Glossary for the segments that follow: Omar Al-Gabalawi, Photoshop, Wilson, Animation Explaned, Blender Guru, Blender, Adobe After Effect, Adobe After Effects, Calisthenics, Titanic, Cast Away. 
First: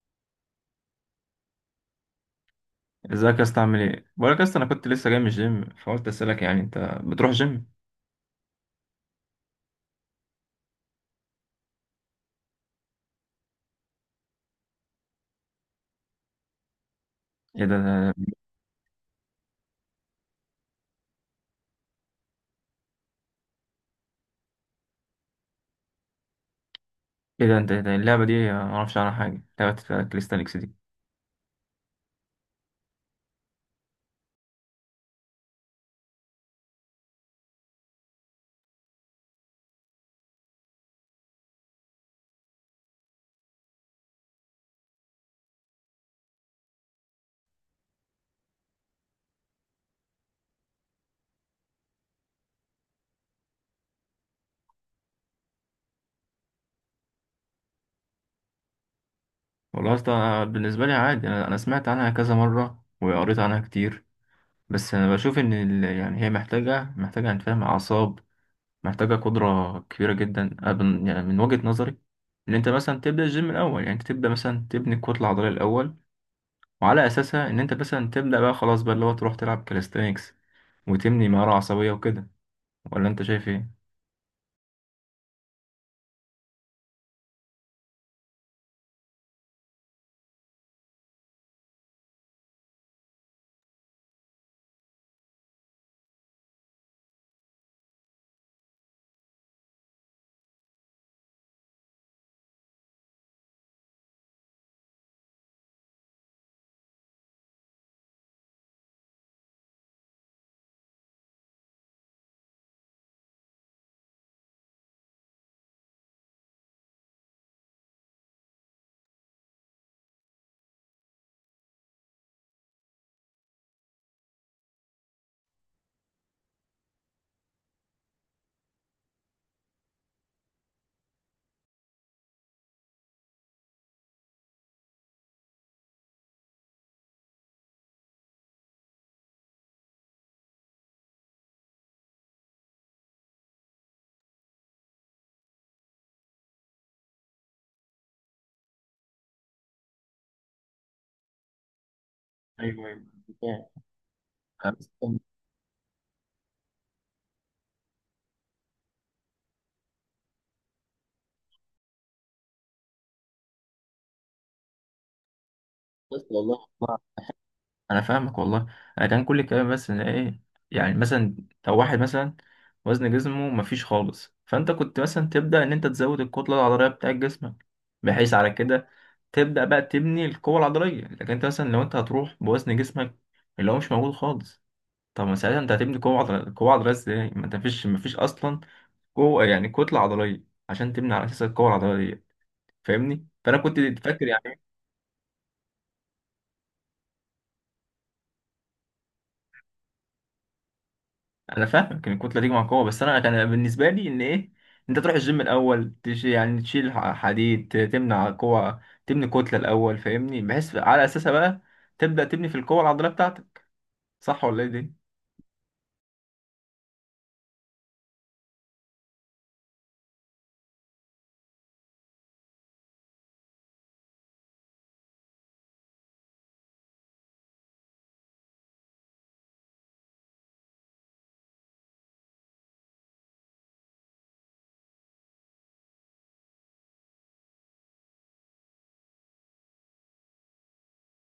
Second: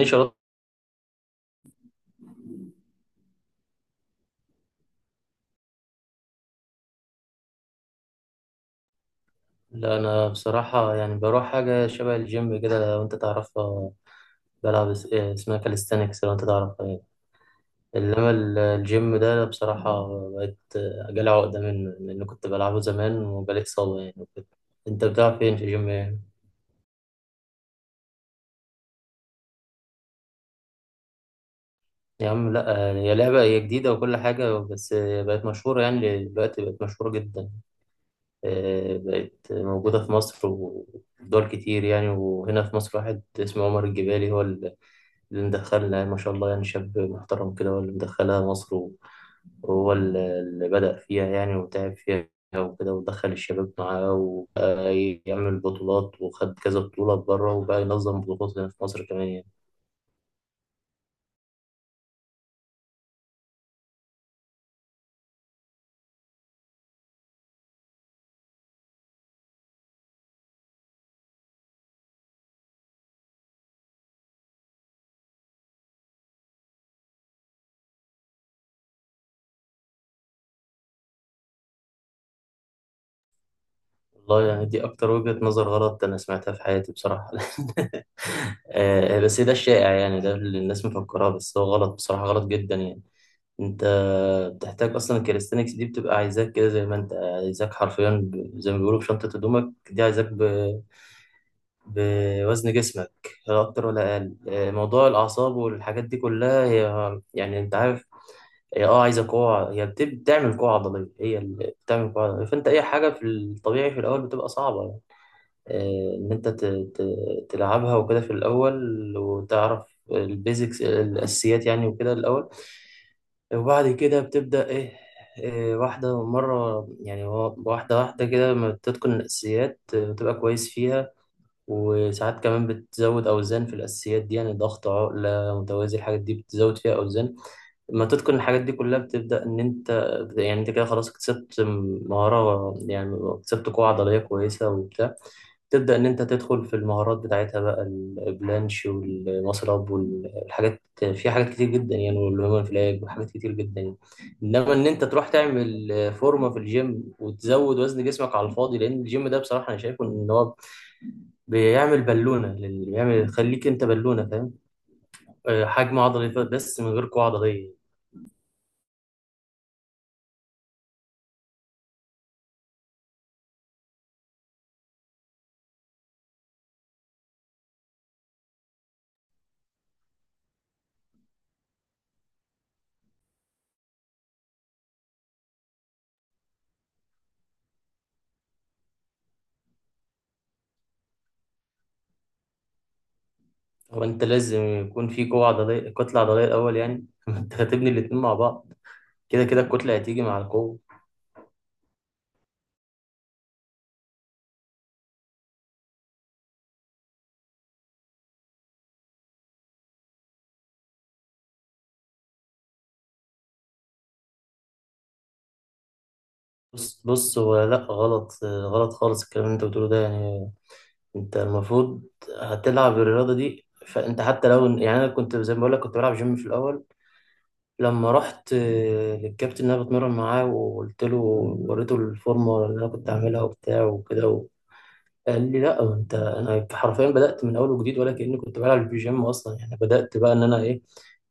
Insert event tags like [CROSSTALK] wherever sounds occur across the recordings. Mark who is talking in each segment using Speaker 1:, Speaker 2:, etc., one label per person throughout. Speaker 1: ليش أرد؟
Speaker 2: ازيك يا اسطى عامل ايه؟ بقولك يا اسطى انا كنت لسه جاي من الجيم فقلت اسالك يعني انت بتروح جيم؟
Speaker 1: لا، أنا بصراحة يعني بروح حاجة شبه الجيم كده لو أنت تعرفها. بلعب إيه اسمها؟ كاليستانكس، لو أنت تعرفها يعني.
Speaker 2: ايه ده
Speaker 1: إنما الجيم ده بصراحة بقيت جالي عقدة منه، لأن كنت بلعبه زمان وجالي إصابة يعني وكده. أنت بتلعب فين في الجيم يعني؟
Speaker 2: ايه ده انت إيه ده إيه اللعبه دي ما اعرفش عنها حاجه لعبه كاليستانكس دي.
Speaker 1: يا عم لا، هي لعبة هي جديدة وكل حاجة، بس بقت مشهورة يعني دلوقتي، بقت مشهورة جدا. إيه، بقت موجودة في مصر ودول كتير يعني، وهنا في مصر واحد اسمه عمر الجبالي هو اللي مدخلها، ما شاء الله يعني، شاب محترم كده، هو اللي مدخلها مصر وهو اللي بدأ فيها يعني وتعب فيها وكده، ودخل الشباب معاه وبقى يعمل بطولات وخد كذا بطولة بره وبقى ينظم بطولات هنا في مصر كمان يعني.
Speaker 2: والله يا اسطى أنا بالنسبه لي عادي، انا سمعت عنها كذا مره وقريت عنها كتير، بس انا بشوف ان يعني هي محتاجه انت فاهم اعصاب، محتاجه قدره كبيره جدا. أنا من وجهه نظري ان انت مثلا تبدا الجيم الاول، يعني انت تبدا مثلا تبني الكتله العضليه الاول، وعلى اساسها ان انت مثلا تبدا بقى خلاص بقى اللي هو تروح تلعب كاليستانكس وتبني مهارة عصبية وكده. ولا أنت شايف إيه؟
Speaker 1: والله يعني دي أكتر وجهة نظر غلط أنا سمعتها في حياتي بصراحة. [LAUGHS] آه، بس ده الشائع يعني، ده اللي الناس مفكراه، بس هو غلط بصراحة، غلط جدا يعني. انت بتحتاج اصلا الكاليستنكس دي بتبقى عايزاك كده، زي ما انت عايزاك حرفيا، زي ما بيقولوا بشنطة هدومك دي، عايزاك بوزن جسمك، لا اكتر ولا اقل. آه، موضوع الاعصاب والحاجات دي كلها، هي يعني انت عارف، هي عايزه قوه، هي بتعمل قوه عضليه، هي اللي بتعمل قوه عضليه، فانت اي حاجه في الطبيعي في الاول بتبقى صعبه يعني. آه، ان انت تلعبها وكده في الاول، وتعرف البيزكس، الاساسيات يعني وكده الاول، وبعد كده بتبدأ إيه. إيه، واحدة مرة يعني، واحدة واحدة كده، لما بتتقن الأساسيات آه، بتبقى كويس فيها. وساعات كمان بتزود أوزان في الأساسيات دي يعني، ضغط عقلة متوازي، الحاجات دي بتزود فيها أوزان. لما تتقن الحاجات دي كلها بتبدأ إن أنت، يعني أنت كده خلاص اكتسبت مهارة يعني، اكتسبت قوة عضلية كويسة وبتاع، تبدأ إن أنت تدخل في المهارات بتاعتها بقى، البلانش والمصرب والحاجات، في حاجات كتير جدا يعني والهيومن
Speaker 2: ايوه ايوه،
Speaker 1: فلاج وحاجات كتير
Speaker 2: فاهم.
Speaker 1: جدا يعني. إنما
Speaker 2: أنا
Speaker 1: إن أنت تروح تعمل فورمة في الجيم وتزود وزن جسمك على الفاضي، لأن الجيم ده بصراحة أنا شايفه إن هو بيعمل بالونة، بيعمل يخليك انت بالونة، فاهم؟ آه، حجم عضلي بس من غير قوة عضلية.
Speaker 2: أنا فاهمك والله. أنا كان كل الكلام بس إن إيه، يعني مثلا لو واحد مثلا وزن جسمه مفيش خالص، فأنت كنت مثلا تبدأ إن أنت تزود الكتلة العضلية بتاعت جسمك، بحيث على كده تبدأ بقى تبني القوة العضلية. لكن أنت مثلا لو أنت هتروح بوزن جسمك اللي هو مش موجود خالص، طب ما ساعتها أنت هتبني قوة عضلية، قوة عضلية إزاي؟ ما أنت مفيش أصلا قوة، يعني كتلة عضلية عشان تبني على أساس القوة العضلية، فاهمني؟ فانا كنت
Speaker 1: هو انت
Speaker 2: فاكر يعني.
Speaker 1: لازم يكون في قوة عضلية، كتلة عضلية الأول يعني. [LAUGHS] انت هتبني الاتنين مع بعض، كده كده الكتلة هتيجي مع القوة.
Speaker 2: انا فاهمك ان الكتله تيجي مع القوه، بس انا كان بالنسبه لي ان ايه، انت تروح الجيم الاول تش يعني تشيل حديد، تمنع قوه، تبني كتله الاول، فاهمني؟ بحيث على اساسها بقى تبدا تبني في القوه العضليه بتاعتك، صح ولا ايه دي؟
Speaker 1: بص بص، هو لا، غلط آه، غلط خالص الكلام اللي انت بتقوله ده يعني. انت المفروض هتلعب الرياضة دي، فانت حتى لو يعني، انا كنت زي ما بقول لك، كنت بلعب جيم في الاول، لما رحت للكابتن اللي انا بتمرن معاه وقلت له، وريته الفورمه اللي انا كنت عاملها وبتاع وكده، قال لي لا انت، انا حرفيا بدات من اول وجديد، ولا كاني كنت بلعب بيجيم اصلا يعني، بدات بقى ان انا ايه،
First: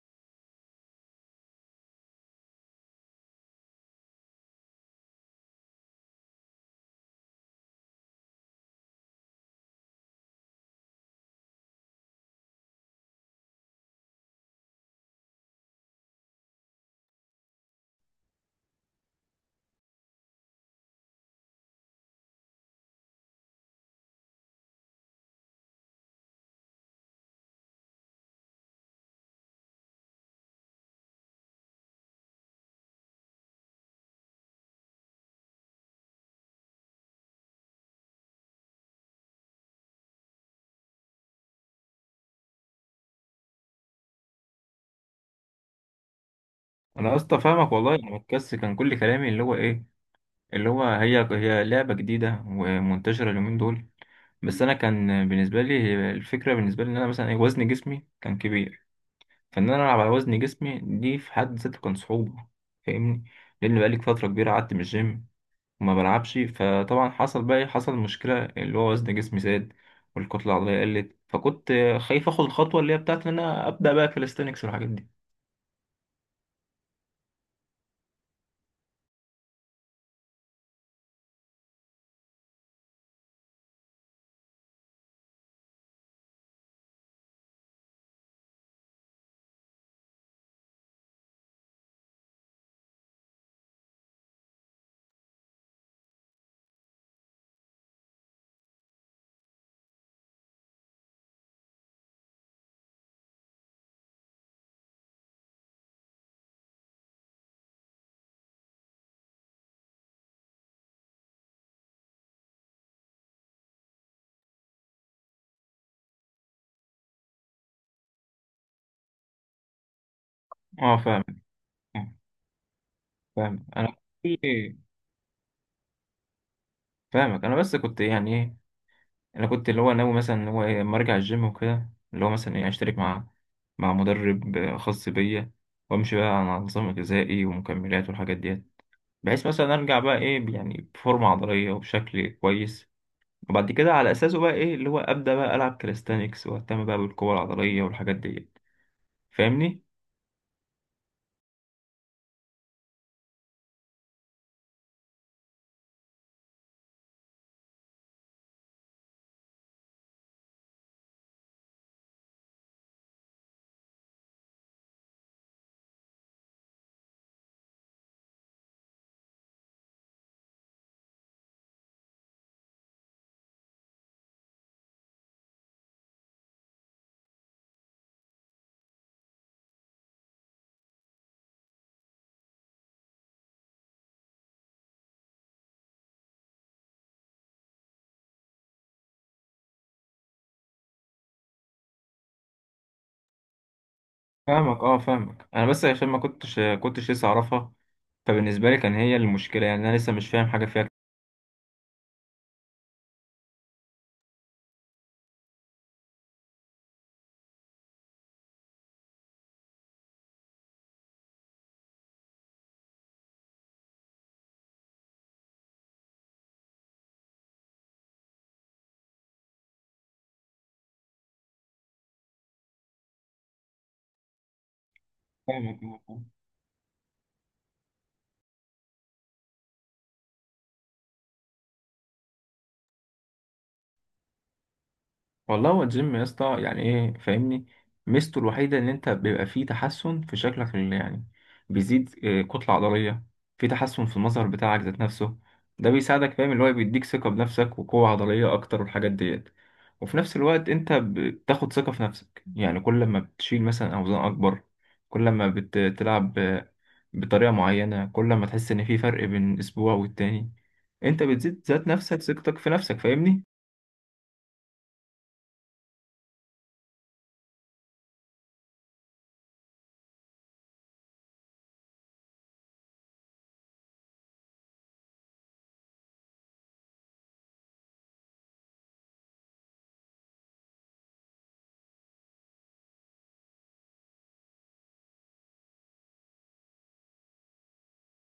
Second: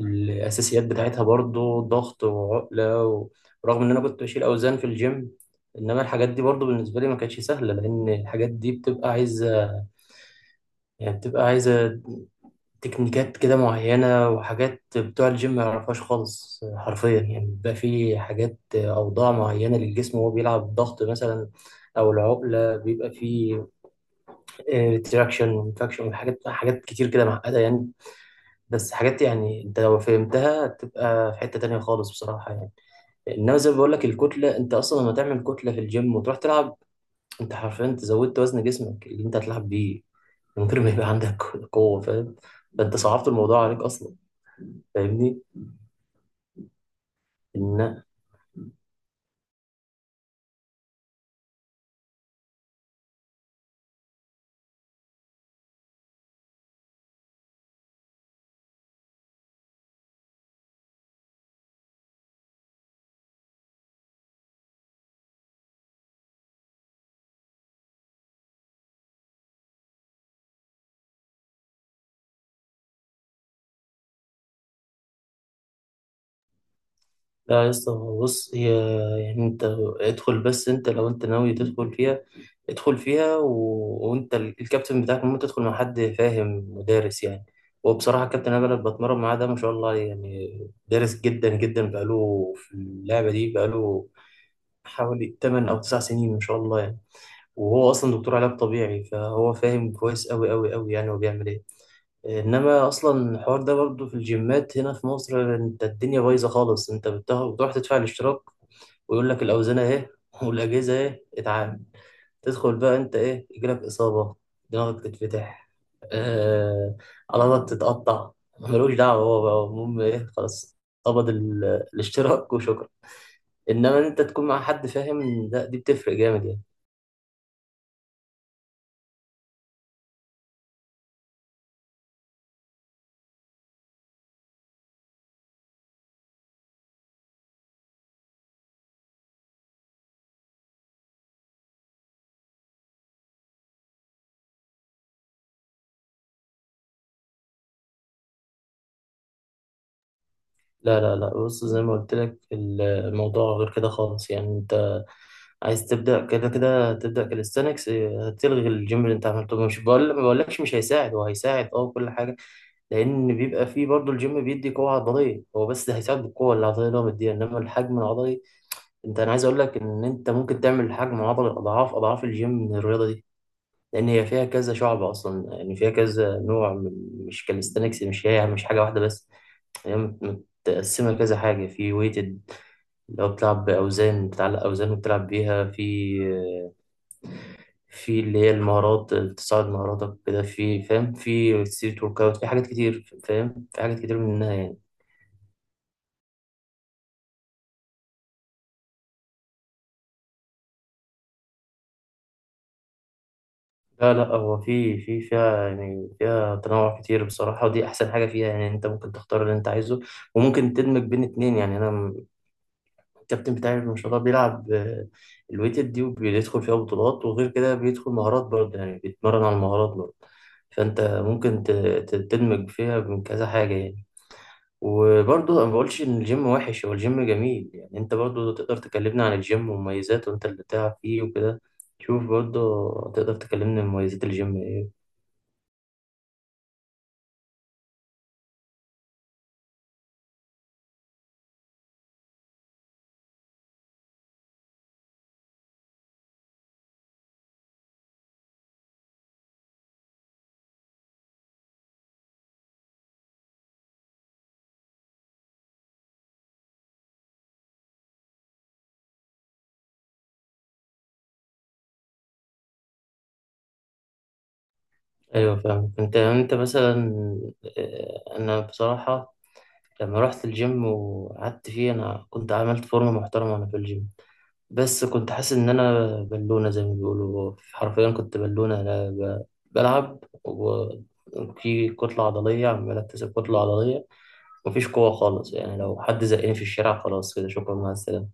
Speaker 1: الاساسيات بتاعتها برضو، ضغط وعقله ورغم ان انا كنت بشيل اوزان في الجيم، انما الحاجات دي برضو بالنسبه لي ما كانتش سهله، لان الحاجات دي بتبقى عايزه يعني، بتبقى عايزه تكنيكات كده معينه، وحاجات بتوع الجيم ما يعرفهاش خالص حرفيا يعني، بيبقى في حاجات، اوضاع معينه للجسم وهو بيلعب ضغط مثلا، او العقله، بيبقى في ديراكشن وانفكشن، وحاجات كتير كده معقدة يعني. بس حاجات يعني، انت لو فهمتها تبقى في حتة تانية خالص بصراحة يعني. انما زي ما بقول لك، الكتلة انت اصلا لما تعمل كتلة في الجيم وتروح تلعب، انت حرفيا انت زودت وزن جسمك اللي انت هتلعب بيه، من غير ما يبقى عندك [LAUGHS] قوة، فاهم؟ ده انت صعبت الموضوع عليك اصلا، فاهمني؟
Speaker 2: انا يا اسطى فاهمك والله. انا بتكس كان كل كلامي اللي هو ايه، اللي هو هي هي لعبه جديده ومنتشره اليومين دول، بس انا كان بالنسبه لي الفكره، بالنسبه لي ان انا مثلا إيه، وزن جسمي كان كبير، فان انا العب على وزن جسمي دي في حد ذاته كان صعوبه، فاهمني؟ لان بقالي فتره كبيره قعدت من الجيم وما بلعبش، فطبعا حصل بقى إيه؟ حصل مشكله اللي هو وزن جسمي زاد والكتله العضليه قلت، فكنت خايف اخد الخطوه اللي هي بتاعت ان انا ابدا بقى كاليستانكس والحاجات دي.
Speaker 1: لا يا اسطى، هو بص، هي يعني انت ادخل بس، انت لو انت ناوي تدخل فيها، ادخل فيها. و... وانت الكابتن بتاعك ممكن تدخل مع حد فاهم ودارس يعني. وبصراحة كابتن انا اللي بتمرن معاه ده، ما شاء الله يعني دارس جدا جدا، بقاله في اللعبة دي بقاله حوالي 8 او 9 سنين ما شاء الله يعني. وهو اصلا دكتور علاج طبيعي، فهو فاهم كويس قوي قوي قوي يعني، هو بيعمل ايه. انما اصلا الحوار ده برضه في الجيمات هنا في مصر، انت الدنيا بايظه خالص، انت بتروح تدفع الاشتراك، ويقول لك الاوزان اهي [LAUGHS] والاجهزه اهي، اتعامل، تدخل بقى انت، ايه يجيلك اصابه، دماغك تتفتح، آه، عضلاتك تتقطع، ملوش دعوه، هو بقى المهم ايه؟ خلاص،
Speaker 2: اه فاهمك.
Speaker 1: قبض
Speaker 2: فاهم.
Speaker 1: الاشتراك وشكرا.
Speaker 2: فاهم. انا كنت
Speaker 1: انما ان انت تكون مع
Speaker 2: إيه؟
Speaker 1: حد فاهم، لا دي بتفرق جامد يعني.
Speaker 2: فاهمك. انا بس كنت يعني ايه، انا كنت اللي هو ناوي مثلا اللي هو إيه، اما ارجع الجيم وكده، اللي هو مثلا ايه اشترك مع مع مدرب خاص بيا، وامشي بقى على نظام غذائي ومكملات والحاجات دي، بحيث مثلا ارجع بقى ايه يعني بفورمه عضليه وبشكل كويس، وبعد كده على اساسه بقى ايه اللي هو ابدا بقى العب كاليستانكس واهتم بقى بالقوه العضليه والحاجات دي، فاهمني؟
Speaker 1: لا لا لا، بص زي ما قلت لك، الموضوع غير كده خالص يعني، انت عايز تبدا، كده كده تبدا كاليستانكس، هتلغي الجيم اللي انت عملته، مش بقول ما بقولكش مش هيساعد، هو هيساعد اه وكل حاجه، لان بيبقى فيه برضه، الجيم بيدي قوه عضليه هو، بس هيساعد بالقوه العضليه اللي هو مديها. انما الحجم العضلي، انت انا عايز اقول لك ان انت ممكن تعمل حجم عضلي اضعاف اضعاف الجيم من الرياضه دي. لان هي فيها كذا شعب اصلا يعني، فيها كذا نوع مش كاليستانكس، مش هي مش حاجه واحده بس، هي متقسمة كذا حاجة، في ويتد اللي هو بتلعب بأوزان، بتعلق أوزان وبتلعب بيها في اللي هي المهارات، تصعد مهاراتك كده في، فاهم؟ في ستريت ورك أوت، في حاجات كتير، فاهم؟ في حاجات كتير منها
Speaker 2: فاهمك
Speaker 1: يعني.
Speaker 2: اه فاهمك. انا بس عشان ما كنتش لسه اعرفها، فبالنسبه لي كان هي المشكله، يعني انا لسه مش فاهم حاجه فيها.
Speaker 1: لا لا، هو في في فيها يعني، فيها تنوع كتير بصراحة، ودي أحسن حاجة فيها يعني، أنت ممكن تختار اللي أنت عايزه، وممكن تدمج بين اتنين يعني. أنا الكابتن بتاعي ما شاء الله بيلعب الويتد دي، وبيدخل فيها بطولات، وغير كده بيدخل مهارات برضه يعني، بيتمرن على المهارات برضه. فأنت ممكن تدمج فيها من كذا حاجة يعني. وبرضه أنا ما
Speaker 2: فاهمك.
Speaker 1: بقولش إن الجيم وحش، هو الجيم جميل يعني، أنت برضه تقدر تكلمنا عن الجيم ومميزاته، وأنت اللي بتلعب فيه وكده. شوف برضه، تقدر تكلمنا عن مميزات الجيم إيه.
Speaker 2: والله هو الجيم يا اسطى يعني ايه، فاهمني؟ ميزته الوحيده ان انت بيبقى فيه تحسن في شكلك، يعني بيزيد كتله عضليه، في تحسن في المظهر بتاعك ذات نفسه، ده بيساعدك فاهم اللي هو بيديك ثقه بنفسك وقوه عضليه اكتر والحاجات ديت. وفي نفس الوقت انت بتاخد ثقه في نفسك، يعني كل ما بتشيل مثلا اوزان اكبر، كل ما بتلعب بطريقه معينه، كل ما تحس ان في فرق بين اسبوع والتاني، انت بتزيد ذات نفسك ثقتك في نفسك، فاهمني؟
Speaker 1: أيوه فاهم، أنت يعني، أنت مثلا، أنا بصراحة لما رحت الجيم وقعدت فيه، أنا كنت عملت فورمة محترمة وأنا في الجيم، بس كنت حاسس ان انا بالونة، زي ما بيقولوا حرفيا كنت بالونة، انا بلعب وفي كتلة عضلية عمال اكتسب كتلة عضلية، مفيش قوة خالص يعني، لو حد زقني في الشارع خلاص كده شكرا مع السلامة.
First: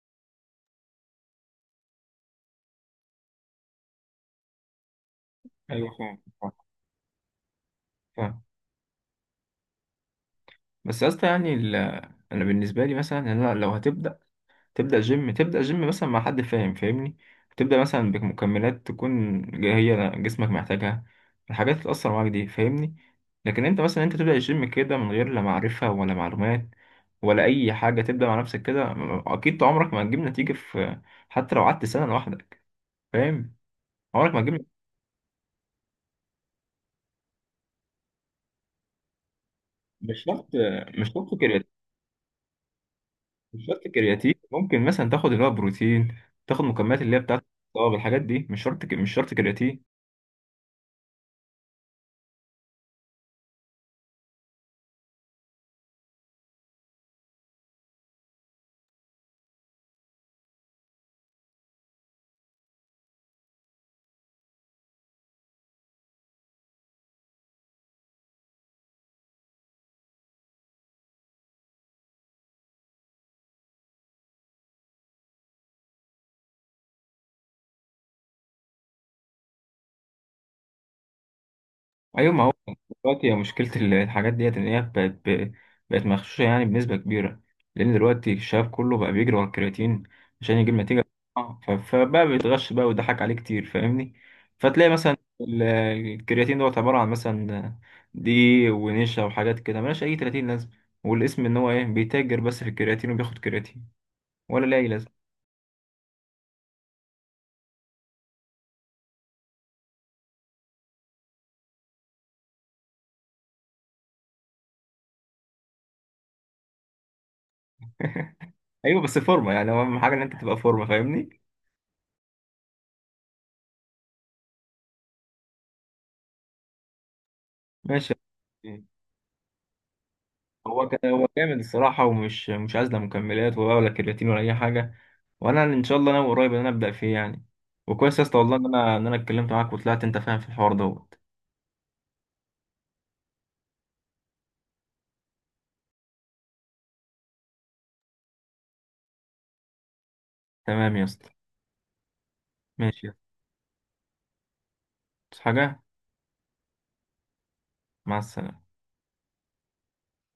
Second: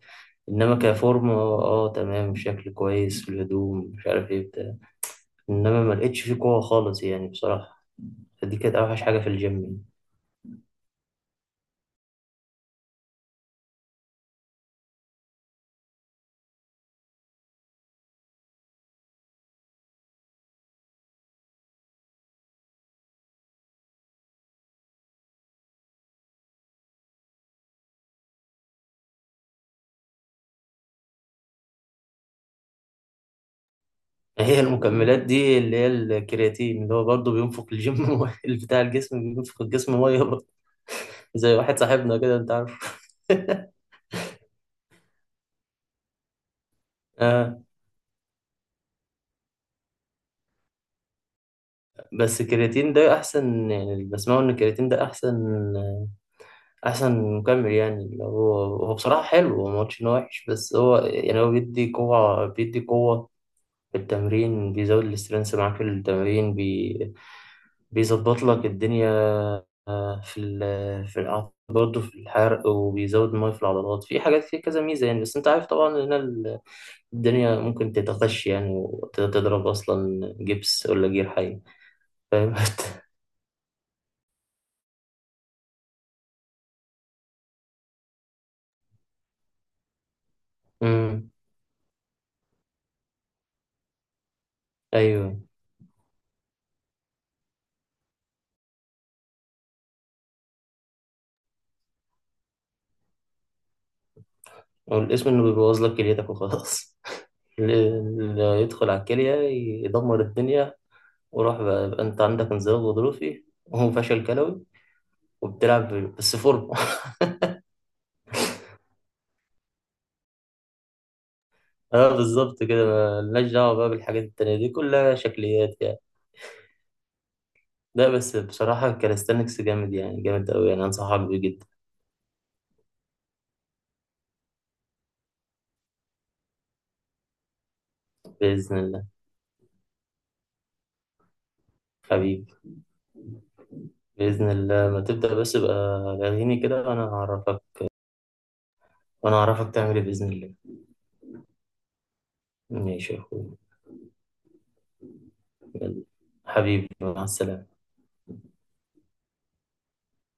Speaker 1: انما كفورم تمام، شكل كويس في الهدوم مش عارف ايه بتاع، انما
Speaker 2: ايوه
Speaker 1: ما
Speaker 2: فاهم.
Speaker 1: لقيتش فيه قوة خالص يعني بصراحة.
Speaker 2: فاهم.
Speaker 1: فدي كانت اوحش حاجة في الجيم.
Speaker 2: بس يا اسطى يعني انا بالنسبه لي مثلا إن انا لو هتبدا، تبدا جيم، تبدا جيم مثلا مع حد فاهم فاهمني، تبدا مثلا بمكملات تكون هي جسمك محتاجها، الحاجات اللي تاثر معاك دي، فاهمني؟ لكن انت مثلا انت تبدا الجيم كده من غير لا معرفه ولا معلومات ولا اي حاجه، تبدا مع نفسك كده، اكيد عمرك ما هتجيب نتيجه في، حتى لو قعدت سنه لوحدك، فاهم؟ عمرك ما
Speaker 1: هي
Speaker 2: هتجيب.
Speaker 1: المكملات دي اللي هي الكرياتين، اللي هو برضه بينفق الجيم [LAUGHS] مية، اللي بتاع الجسم بينفق الجسم
Speaker 2: مش
Speaker 1: ميه برضه،
Speaker 2: شرط. مش شرط.
Speaker 1: زي واحد صاحبنا كده انت عارف.
Speaker 2: مش شرط كرياتين، ممكن مثلا تاخد اللي هو بروتين، تاخد مكملات اللي هي بتاعت
Speaker 1: آه،
Speaker 2: الطاقه، الحاجات دي مش شرط مش شرط كرياتين.
Speaker 1: بس الكرياتين ده احسن يعني، اللي بسمعه ان الكرياتين ده احسن، احسن مكمل يعني اللي هو، هو بصراحه حلو، هو ما قلتش ان هو وحش، بس هو يعني هو بيدي قوه في التمرين، بيزود الاسترنس معاك في التمرين، بيظبط لك الدنيا. آه، في ال في الع- برضه في الحرق، وبيزود المية في العضلات في حاجات، فيه كذا ميزة يعني. بس أنت عارف طبعا إن الدنيا ممكن تتخش يعني وتضرب أصلا جبس ولا جير حي،
Speaker 2: ايوه ما هو
Speaker 1: فاهم؟ [LAUGHS]
Speaker 2: دلوقتي هي مشكله الحاجات ديت ان هي بقت بقت مغشوشه يعني بنسبه كبيره، لان دلوقتي الشباب كله بقى بيجري ورا الكرياتين عشان يجيب نتيجه.
Speaker 1: أمم،
Speaker 2: فبقى بيتغش بقى ويضحك عليه كتير، فاهمني؟ فتلاقي مثلا
Speaker 1: أيوه.
Speaker 2: الكرياتين دوت عباره عن مثلا دقيق ونشا وحاجات كده ملهاش اي 30 لازمه، والاسم ان هو ايه بيتاجر بس في الكرياتين وبياخد كرياتين ولا ليه أي
Speaker 1: والاسم
Speaker 2: لازمه.
Speaker 1: إنه بيبوظ لك كليتك وخلاص. [LAUGHS] اللي يدخل على الكلية يدمر الدنيا، وراح بقى، يبقى أنت عندك انزلاق غضروفي وهو فشل كلوي، وبتلعب بس فورمة. [LAUGHS]
Speaker 2: ايوه بس فورمه، يعني هو اهم حاجه ان انت تبقى فورمه، فاهمني؟
Speaker 1: اه بالظبط كده، ملناش دعوة بقى بالحاجات التانية دي كلها شكليات. لا
Speaker 2: ماشي.
Speaker 1: بس بصراحة كاليستانكس جامد يعني، جامد أوي يعني،
Speaker 2: هو كان
Speaker 1: أنصحك
Speaker 2: هو
Speaker 1: بيه
Speaker 2: جامد
Speaker 1: جدا.
Speaker 2: الصراحه ومش، مش عايز لا مكملات ولا كرياتين ولا اي حاجه، وانا ان شاء الله انا قريب ان انا ابدا فيه يعني. وكويس يا اسطى والله ان
Speaker 1: بإذن
Speaker 2: انا
Speaker 1: الله
Speaker 2: ان انا اتكلمت معاك وطلعت انت فاهم في الحوار دوت.
Speaker 1: حبيبي. بإذن الله ما تبدأ بس يبقى لاغيني كده، وأنا هعرفك تعمل إيه بإذن الله.
Speaker 2: تمام يا اسطى. ماشي
Speaker 1: ماشي يا
Speaker 2: يا
Speaker 1: أخويا.
Speaker 2: اسطى. حاجه.
Speaker 1: يلا. حبيبي مع السلامة.
Speaker 2: مع السلامه.